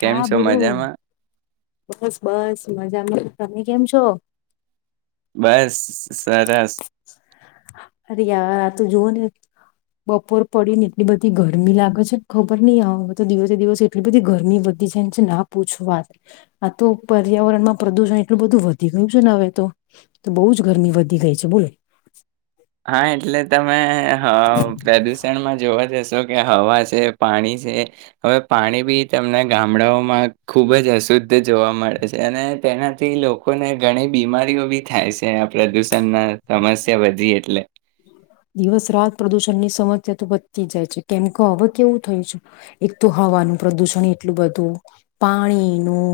કેમ છો બોલો મજામાં બસ બસ મજામાં તમે કેમ છો બસ સરસ અરે યાર આ તો ને બપોર પડી ને એટલી બધી ગરમી લાગે છે ખબરની આવે તો દિવસે દિવસે એટલી બધી ગરમી વધી છે ના પૂછ વાત આ તો પર્યાવરણમાં પ્રદુષણ એટલું બધું વધી ગયું છે ને હવે તો બહુ જ ગરમી વધી ગઈ છે બોલે હા એટલે તમે હા પ્રદુષણમાં જોવા જશે જો કે હવા છે પાણી છે હવે પાણી બી તમના ગામડાઓમાં ખુબ જ અશુદ્ધ જોવા મળે છે અને તેનાથી લોકોને ઘણી બીમારીઓ બી થાય છે આ પ્રદૂષણના સમસ્યા વધી એટલે દિવસ રાત પ્રદુષણની સમસ્યા તો વધતી જાય છે કેમ કેવું થય છે એક તો હવાનું પ્રદુષણ એટલું બધું પાણીનું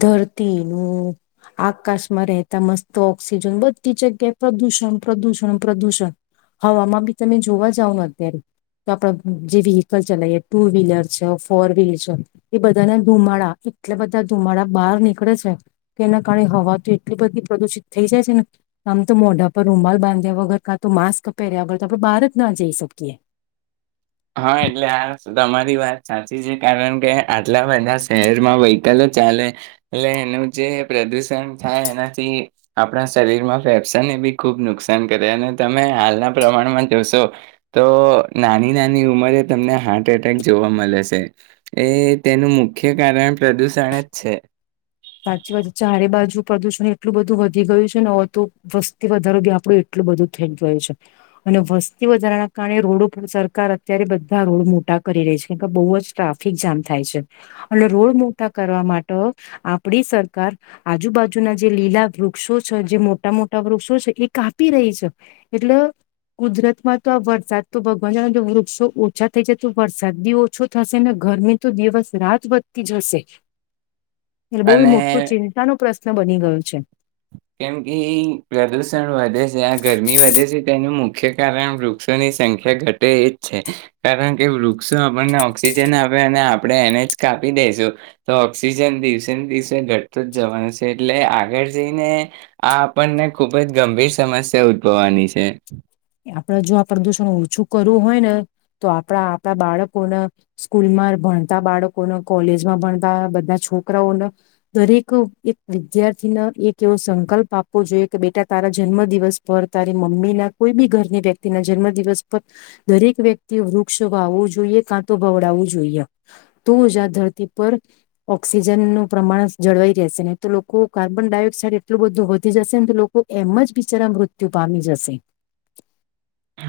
ધરતીનું આકાશમાં રહેતા મસ્ત ઓક્સિજન બધી જગ્યાએ પ્રદુષણ પ્રદુષણ પ્રદૂષણ હવામાં બી તમે જોવા જાવ ને અત્યારે તો આપડ વિહિકલ ચલાવીએ ટુ વ્હીલર છે ફોર વ્હીલર છે એ બધાના ધુમાડા એટલા બધા ધુમાડા બહાર નીકળે છે કે એના કારણે હવા તો એટલી બધી પ્રદુષિત થઈ જાય છે ને આમ તો મોઢા પર રૂમાલ બાંધ્યા વગર કાં તો માસ્ક તો આપડે બહાર જ ના જઈ શકીએ. હા એટલે આ તમારી વાત સાચી છે કારણ કે આટલા બધા શહેરમાં વહિકલ ચાલે એટલે એનું જે પ્રદુષણ થાય એનાથી આપણા શરીરમાં ફેફસાને બી ખૂબ નુકસાન કરે અને તમે હાલના પ્રમાણમાં જોશો તો નાની નાની ની ઉંમરે તમને હાર્ટ એટેક જોવા મલે છે એ તેનું મુખ્ય કારણ પ્રદુષણ જ છે. સાચી વાત ચારે બાજુ પ્રદુષણ એટલું બધું વધી ગયું છે ને હો તો વસ્તી વધારો બી આપણું એટલું બધું થઈ ગયું છે અને વસ્તી વધારાના કારણે રોડો સરકાર અત્યારે બધા રોડ મોટા કરી રહી છે કાર કે બહુ જ ટ્રાફિક જામ થાય છે [unintelligible] રોડ મોટા કરવા માટ આપણી સરકાર આજુબાજુના જે લીલા વૃક્ષો છે જે મોટા મોટા વૃક્ષો છે એ કાપી રહી છે એટલે કુદરતમાં તો આ વરસાદ તો ભગવાન જ વૃક્ષો ઓછા થઈ જાય તો વરસાદ બી ઓછો થશે ને ગરમી તો દિવસ રાત વધતી જશે એટલે બહુ અને મોટું ચિંતાનો પશ્ન બની ગયું છે. કેમ કે પ્રદુષણ વધે છે આ ગરમી વધે છે તેનું મુખ્ય કારણ વૃક્ષોની સંખ્યા ઘટે એ જ છે કારણ કે વૃક્ષો આપણને ઓક્સિજન આપે અને આપણે એને જ કાપી દઈશું તો ઓક્સિજન દિવસે ને દિવસે ઘટતું જ જવાનું છે એટલે આગળ જઈને આ આપણને ખુબ જ ગંભીર સમસ્યા ઉદભવવાની છે. આપણે જો આ પ્રદુષણ ઓછું કરવું હોય ને તો આપણા આપણા બાળકોને સ્કૂલમાં ભણતા બાળકોને કોલેજમાં ભણતા બધા છોકરાઓને દરેક એક વિદ્યાર્થીને એક એવો સંકલ્પ આપવો જોઈએ કે બેટા તારા જન્મ દિવસ પર તારી મમ્મીના કોઈ બી ઘરની વ્યક્તિના જન્મ દિવસ પર દરેક વ્યક્તિ વૃક્ષ વાવવું જોઈએ કાં તો બવડાવવું જોઈએ તો જ આ ધરતી પર ઓક્સિજનનુંપ્રમાણ જળવાઈ રહેશે ને તો લોકો કાર્બન ડાયોક્સાઇડ એટલું બધું વધી જશેને તો લોકો એમ જ બિચારા મૃત્યુ પામી જશે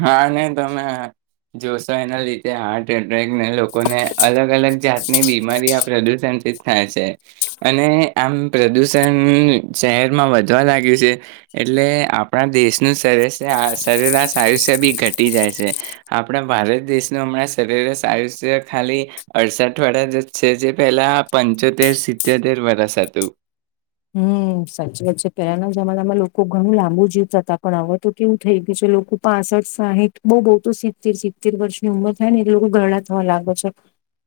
હા નહી તમે જોશો એના લીધે હાટ ટેકને લોકોને અલગ અલગ જાતની બીમારી આ પ્રદુષણથી થાય છે અને આમ પ્રદુષણ શહેરમાં વધવા લાગ્યું છે એટલે આપણા દેશનું સરેઆરાસ આયુસ્ય બી ઘટી જાય છે આપણા ભારત દેશનું હમણાં શરીર સાયુસ્ય ખાલી અડસઠ વડા જ જ છે જે પહેલા પંચોતેર સિત્યોતેર વરષ હતુ હમ સાચ વાત છે પેલાના જમાનામાં લોકો ઘણું લાંબુ જીવતા હતા પણ હવે તો કેવું થઈ ગયું છે લોકો પાસઠ સાહીઠ બહ બહુ તો સિત્તેર સિત્તેર વર્ષની ઉંમર થાય ને એ લોકો ગરડા થવા લાગે છે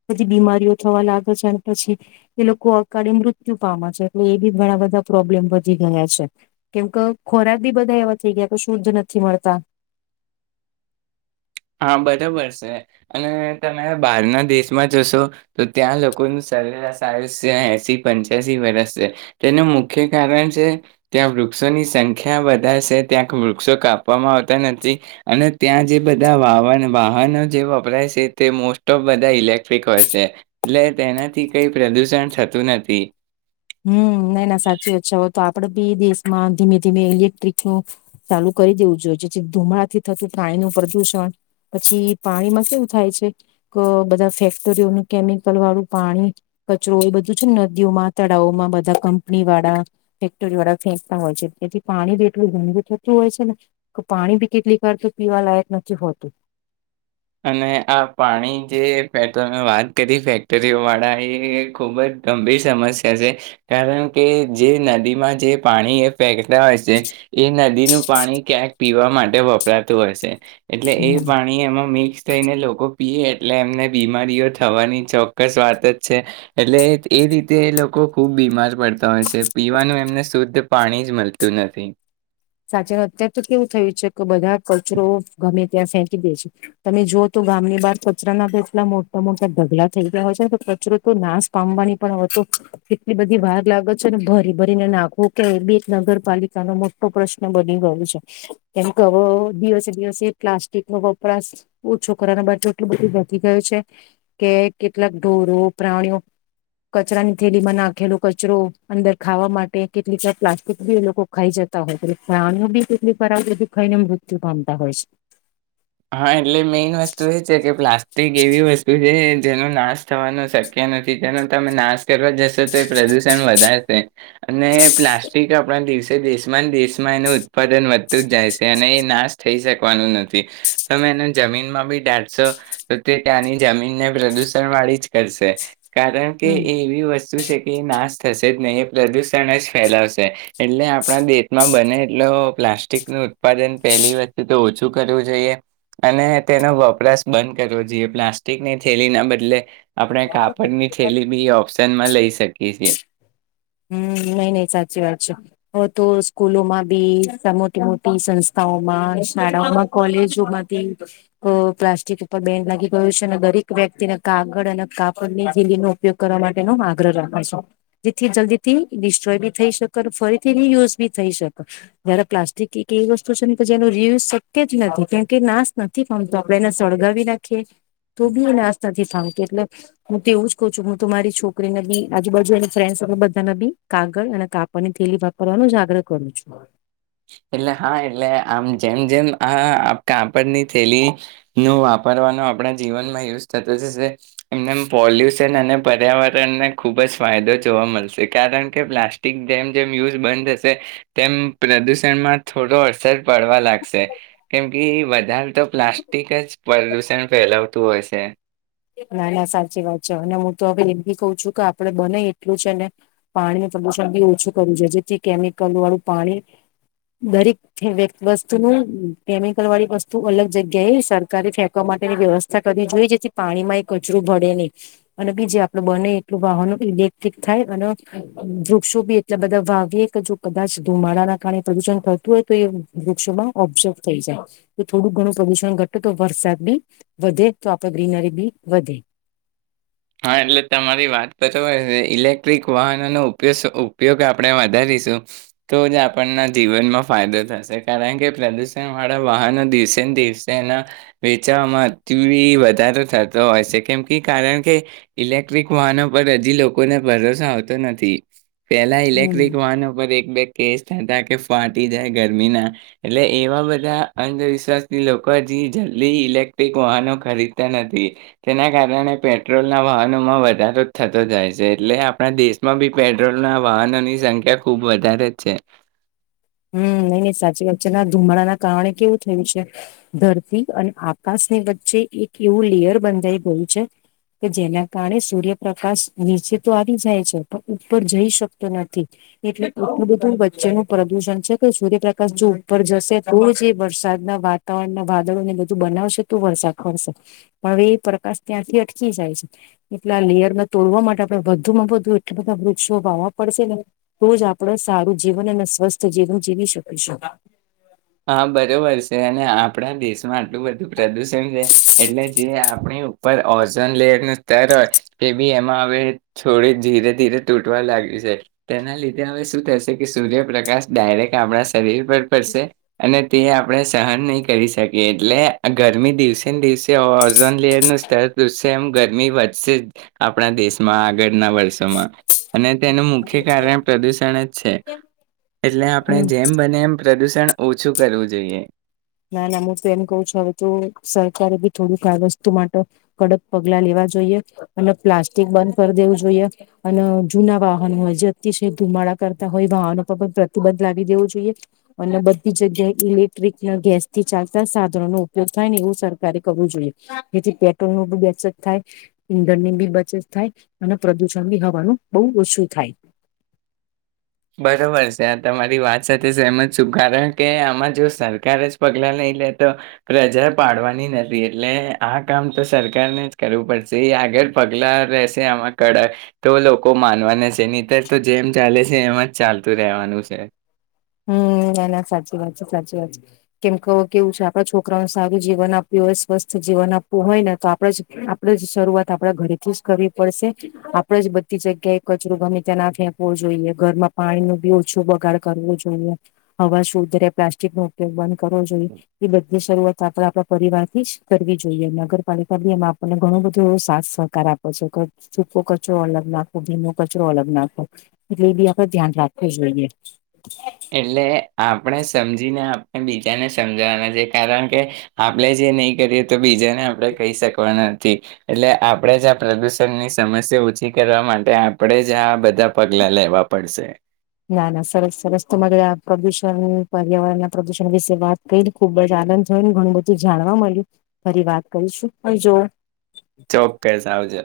બધી બીમારીઓ થવા લાગે છે અને પછી એ લોકો અકાળે મૃત્યુ પામે છે. એ એ બી ઘણા બધા પ્રોબ્લેમ વધી ગયા છે કેમ કે ખોરાક બી બધા એવા થઈ ગયા કે શુદ્ધ નથી મળતા હા બરોબર છે અને તમે બહારના દેશમાં જશો તો ત્યાં લોકોનું સરેરાશ આયુષ એસી પંચ્યાસી વર્ષ છે તેનું મુખ્ય કારણ છે ત્યાં વૃક્ષોની સંખ્યા વધારે છે ત્યાંક વૃક્ષો કાપવામાં આવતા નથી અને ત્યાં જે ધા વાવન વાહનો જે વપરાય છે તે મોસ્ટ ઓફ બધા ઇલેક્ટ્રિક હોય છે એટલે તેનાથી કઈ પ્રદુષણ થતું નથી હમ ના ના સાચી વાત છે હોય તો આપડે બી દેશમાં ધીમે ધીમે ઇલેક્ટ્રિક નું ચાલુ કરી દેવું જોઈએ જેથી ધુમડાથી થતું પાણીનું પ્રદુષણ પછી પાણીમાં કેવું થાય છે કે બધા ફેક્ટરીઓનું કેમિકલ વાળું પાણી કચરો એ બધું છે ને નદીઓમાં તળાવોમાં બધા કંપની વાળા ફેક્ટરી વાળા ફેંકતા હોય છે તેથી પાણી બી એટલું ગંદું થતું હોય છે ને કે પાણી બી કેટલીક વાર તો પીવા લયક નથી હોતું. અને આ પાણી જે ભાઈ તમે વાત કરી ફેક્ટરીઓ વાળા એ ખૂબ જ ગંભીર સમસ્યા છે કારણ કે જે નદીમાં જે પાણી એ ફેકતા હોય છે એ નદીનું પાણી ક્યાંક પીવા માટે વપરાતું હોય છે. એટલે એ પાણી એમાં મિક્સ મિક્સ થઈને લોકો પી એટલે એમને બીમારીઓ થવાની ચોક્કસ વાત જ છે એટલે એ રીતે લોકો ખુબ બીમાર પડતા હોય છે પીવાનું એમને શુદ્ધ પાણી જ મળતું નથી. સાચી અત્યાર તો કેવું થયું છે કે બધા કચરો ગમે ત્યાં ફેંકી દે છે તમે જુઓ તો ગામની બહાર કચરાના તો એટલા મોટા મોટા ઢગલા થઈ ગયા હોય છેને તો કચરો તો નાશ પામવાની પણ હો હતો એટલી બધી વાાર લાગે છે ને ભરી ભરીને નાખવું કે એ બી એક નગરપાલિકાનો ટો પ્રશ્ન બની ગયો છે કેમ કે અવ દિવસે દિવસે પ્લાસ્ટિકનો વપરાશ ઓ છોકરાના બાજુ એટલું બધું વધી ગયું છે કે કેટલાક ઢોરો પ્રાણીઓ કચરાની થેલીમાં નાખેલો કચરો અંદર ખાવા માટે કેટલીક પ્લાસ્ટિક બી એ લોકો ખાઈ જત તા હોય પ્રાણીઓ બી કેટલી ખરાબ રીતે ખાઈને મૃત્યુ પામતા હોય છે. હા એટલે મેઈન વસ્તુ એ છે કે પ્લાસ્ટિક એવી વસ્તુ છે જેનો નાશ થવાનો શક્ય નથી તેનો તમે નાશ કરવા જશો તો એ પ્રદુષણ વધારશે અને પ્લાસ્ટિક આપણા દિવસે દેશમાં દેશમાં એનું ઉત્પાદન વધતું જ જાય છે અને એ નાશ થઈ શકવાનો નથી. તમે એને જમીનમાં બી ડાટશો તો તે ત્યાંની જમીનને પ્રદુષણ વાળી જ કરશે. કારણ કે હમ એવી વસ શું છે કે એ નાશ થશે જ નય એ પ્રદુષણ જ ફેલાવશે એટલે આપણા દેેશમાં બને એટલે પ્લાસ્ટિકનો ઉત્પાદન પહેલી વસ્તુ તો ઓછું કરવું જોઈએ. અને તેનો વપરાશ બંધ કરવો જોઈએ પ્લાસ્ટિકની થેલીના બદલે આપણે કાપડની થેલી બી એ ઓપ્શનમાં લઈ શકીએ છીએ. હમ નહી નહી સાચી વાત છે હવે તો સ્કૂલોમાં બી મોટી મોટી સંસ્થાઓમાં શાળાઓમાં કોલેજોમાંથી પ્લાસ્ટિક ઉપર બેન્ડ લાગી ગયો છે અને દરેક વ્યક્તિને કાગળ અને કાપડની થેલીનો ઉપયોગ કરવા માટેનો આગ્રહ રાખો છો જેથી જલ્દી ડિસ્ટ્રોય બી થઈ શકે ફરીથી રિયુઝ બી થઈ શકે જયારે પ્લાસ્ટિક એક એવી વસ્તુ છે ને કે એનું રિયુઝ શક્ય જ નથી કેમકે નાશ નથી ફમતો આપડે એને સળગાવી નાખીએ તો બી એ નાશ નથી પામતી એટલે હું તો એવું જ કઉ છું હું તો મારી છોકરીને બી આજુબાજુની ફ્રેન્ડસ તાનાબી કાગળ અને કાપડની થેલી વાપરવાનો જ આગ્રહ કરું છું. એટલે હા એટલે આમ જેમ જેમ આ કાપડની થેલીનો વાપરવાનો આપણા જીવનમાં યુઝ થતો જશે એમને પોલ્યુશન અને પર્યાવરણને ખુબજ ફાયદો જોવા મળશે કારણ કે પ્લાસ્ટિક જેમ જેમ યુઝ બંધ થશે તેમ પ્રદુષ તેમાં થોડો અસર પડવા લાગશે કેમ કે વધારે તો પ્લાસ્ટિક જ પ્રદુષણ ફેલાવતું હોય છે. ના ના સાચી વાત છે અને હું તો હવે એ બી કઉ છું કે આપડે બને એટલું છે ને પાણીનું પ્રદુષણ બી ઓછું કરવું જો જેથી કેમિકલ વાળું પાણી દરેક વસ્તુનું કેમિકલ વાળી વસ્તુ અલગ જગ્યાએ સરકારે ફેંકવા માટેની વ્યવસ્થા કરવી જોઈએ જેથી પાણીમાં એ કચરો ભળે નહી અને બીજ આપડું બને એટલું વાહનો ઇલેક્ટ્રિક થાય અને વૃક્ષો બી એટલા બધા વાવીએ કે જો કદાચ ધુમાડાના કારણે પ્રદુષણ થતું હોય તો એ વૃક્ષોમાં ઓબ્ઝોર્વ થઈ જાય તો થોડું ઘણું પ્રદુષણ ઘટટુ તો વરસાદ બી વધે તો આપણે ગ્રીનરી બી વધે હા એટલે તમારી વાત પતા હોય ઇલેક્ટ્રિક વાહનોનો ઉપ ઉપયોગ આપણે વધારીશું તો જ આપણના જીવનમાં ફાયદો થશે કારણ કે પ્રદુષણ વાળા વાહનો દિવસેને દિવસે એના વેચાવામાં અતિ વધારો થતો હોય છે કેમ કે કારણ કે ઇલેક્ટ્રિક વાહનો પર હજી લોકોને ભરોસો આવતો નથી. પેલા હમ ઇલેક્ટ્રિક વાહનો પર એક બેગ કેસ થતા કે ફાટી જાય ગરમીના એટલે એવા બધા અંધવિશ્વાસથી લોકો હજી જલ્દી ઇલેક્ટ્રિક વાહનો ખરીદતા નથી તેના કારણે પેટ્રોલના વાહનોમાં વધારો થતો જાય છે એટલે આપણા દેશમાં બી પેટ્રોલના વાહનોની સંખ્યા ખુબ વધારે છે. હમ નહી નહી સાચી વાત છે ના ધુમાડાના કારણે કેવું થયું છે ધરતી અને આકાશની વચ્ચે એક એવું લેયર બંધાઈ ગયું છે કે જેના કારણે સૂર્યપ્રકાશ નીચે તો આવી જાય છે પણ ઉપર જઈ શકતો નથી એટલે આટલું બધું વચ્ચેનું પ્રદુષણ સૂર્યપ્રકાશ જો ઉપર જશે તો જ એ વરસાદના વાતાવરણના વાદળોને બધું બનાવશે તો વરસાદ પરશે પણ હવે એ પ્રકાશ ત્યાંથી અટકી જાય છે એટલે આ લેયરમાં તોડવા માટે આપડે વધુમાં વધુ એટલા બધા વૃક્ષો વાવા પડશે ને તોજ આપડે સારું જીવન અને સ્વસ્થ તો જીવન જીવી શકીશું. હા બરોબર છે અને આપણા દેશમાં આટલું બધું પ્રદુષણ છે એટલે જે આપણી ઉપર ઓઝન લેયરનું સ્તર હોય એ બી એમાં હવે થોડી ધીરે ધીરે તૂટવા લાગ્યું છે તેના લીધે હવે શું થશે કે સૂર્યપ્રકાશ ડાયરેક્ટ આપણા શરીર પર પડશે અને તે આપણે સહન નહીં કરી શકીએ એટલે ગરમી દિવસેને દિવસે ઓઝોન લેયરનું સ્તર પૂશે એમ ગરમી વધશે જ આપણા દેશમાં આગળના વર્ષોમાં અને તેનું મુખ્ય કારણ પ્રદુષણ જ છે એટલે આપણે હમ જેમ બને એમ પ્રદૂષણ ઓછું કરવું જોઈએ. ના ના હું તો એમ કહું છું હવે તો સરકારે બી થોડુંક વસ્તુ માટે કડક પગલા લેવા જોઈએ અને પ્લાસ્ટિક બંધ કરી દેવું જોઈએ અને જુના વાહનો હોય જે અતિશય ધુમાડા કરતા હોય વાહનો પર પણ પ્રતિબંધ લાવી દેવું જોઈએ અને બધી જગ્યાએ ઇલેક્ટ્રિક ત્યા ગેસથી ચાલતા સાધનો નો ઉપયોગ થાય ને એવું સરકારે કરવું જોઈએ જેથી પેટ્રોલનો બી બચત થાય ઈંધણની બી બચત થાય અને પ્રદુષણ બી હવાનું બહુ ઓછું થાય. બરોબર છે હ તમારી વાત સાથે સેહમત છું કારણ કે આમાં જો સરકાર જ પગલાં લઈ લે તો પ્રજા પાડવાની નથી એટલે આ કામ તો સરકારને જ કરવું પડશે એ આગળ પગલાં લેશે આમાં કડક તો લોકો માનવાના છે નહીંતર તો જેમ ચાલે છે એમ જ ચાલતું રેવાનું છે. હમ ના ના સાચી વાત છે સાચી વાત છે કેમ કે કેવું છે આપડા છોકરાઓને સારું જીવન આપવું હોય સ્વસ્થ જીવન આપવું હોય ને તો આપડે જ આપણે જ શરૂઆત આપડા ઘરેથી જ કરવી પડશે આપડે જ બધી જગ્યાએ કચરો ગમે ત્યાં ના ફેંકવો જોઈએ ઘરમાં પાણીનું બી ઓછું બગાડ કરવું જોઈએ. હવા સુધરે પ્લાસ્ટિકનો ઉપયોગ બંધ કરવો જોઈએ એ બધી શરૂઆત આપે આપ પરિવારથી જ કરવી જોઈએ નગરપાલિકા બી એમાં આપણને ઘણું બધું એ સાથ સહકાર આપે છે કે સુખો કચરો અલગ નાખો ભીનો કચરો અલગ નાખો એટલે એ બી આપડે ધ્યાન રાખવું જોઈએ. એટલે આપણે સમજીને આપણે બીજાને સમજાવાના છે કારણ કે આપણે જે નહીં કરીએ તો બીજા આપણે કહી શકવાના નથી. એટલે આપણે જ આ પ્રદુષણની સમસ્યા ઓછી કરવા માટે આપણેે જ આ બધા પગલા લેવા પડશે. ના ના સરસ સરસ તો મ આ પ્રદુષણ પર્યાવરણ ના પ્રદુષણ વિશે વાત કરી ખુબ જ આનંદ થયો ને ઘણું બધું જાણવા મળ્યું ફરી વાત કરીશું આવ જો ચોક્કસ આવજો.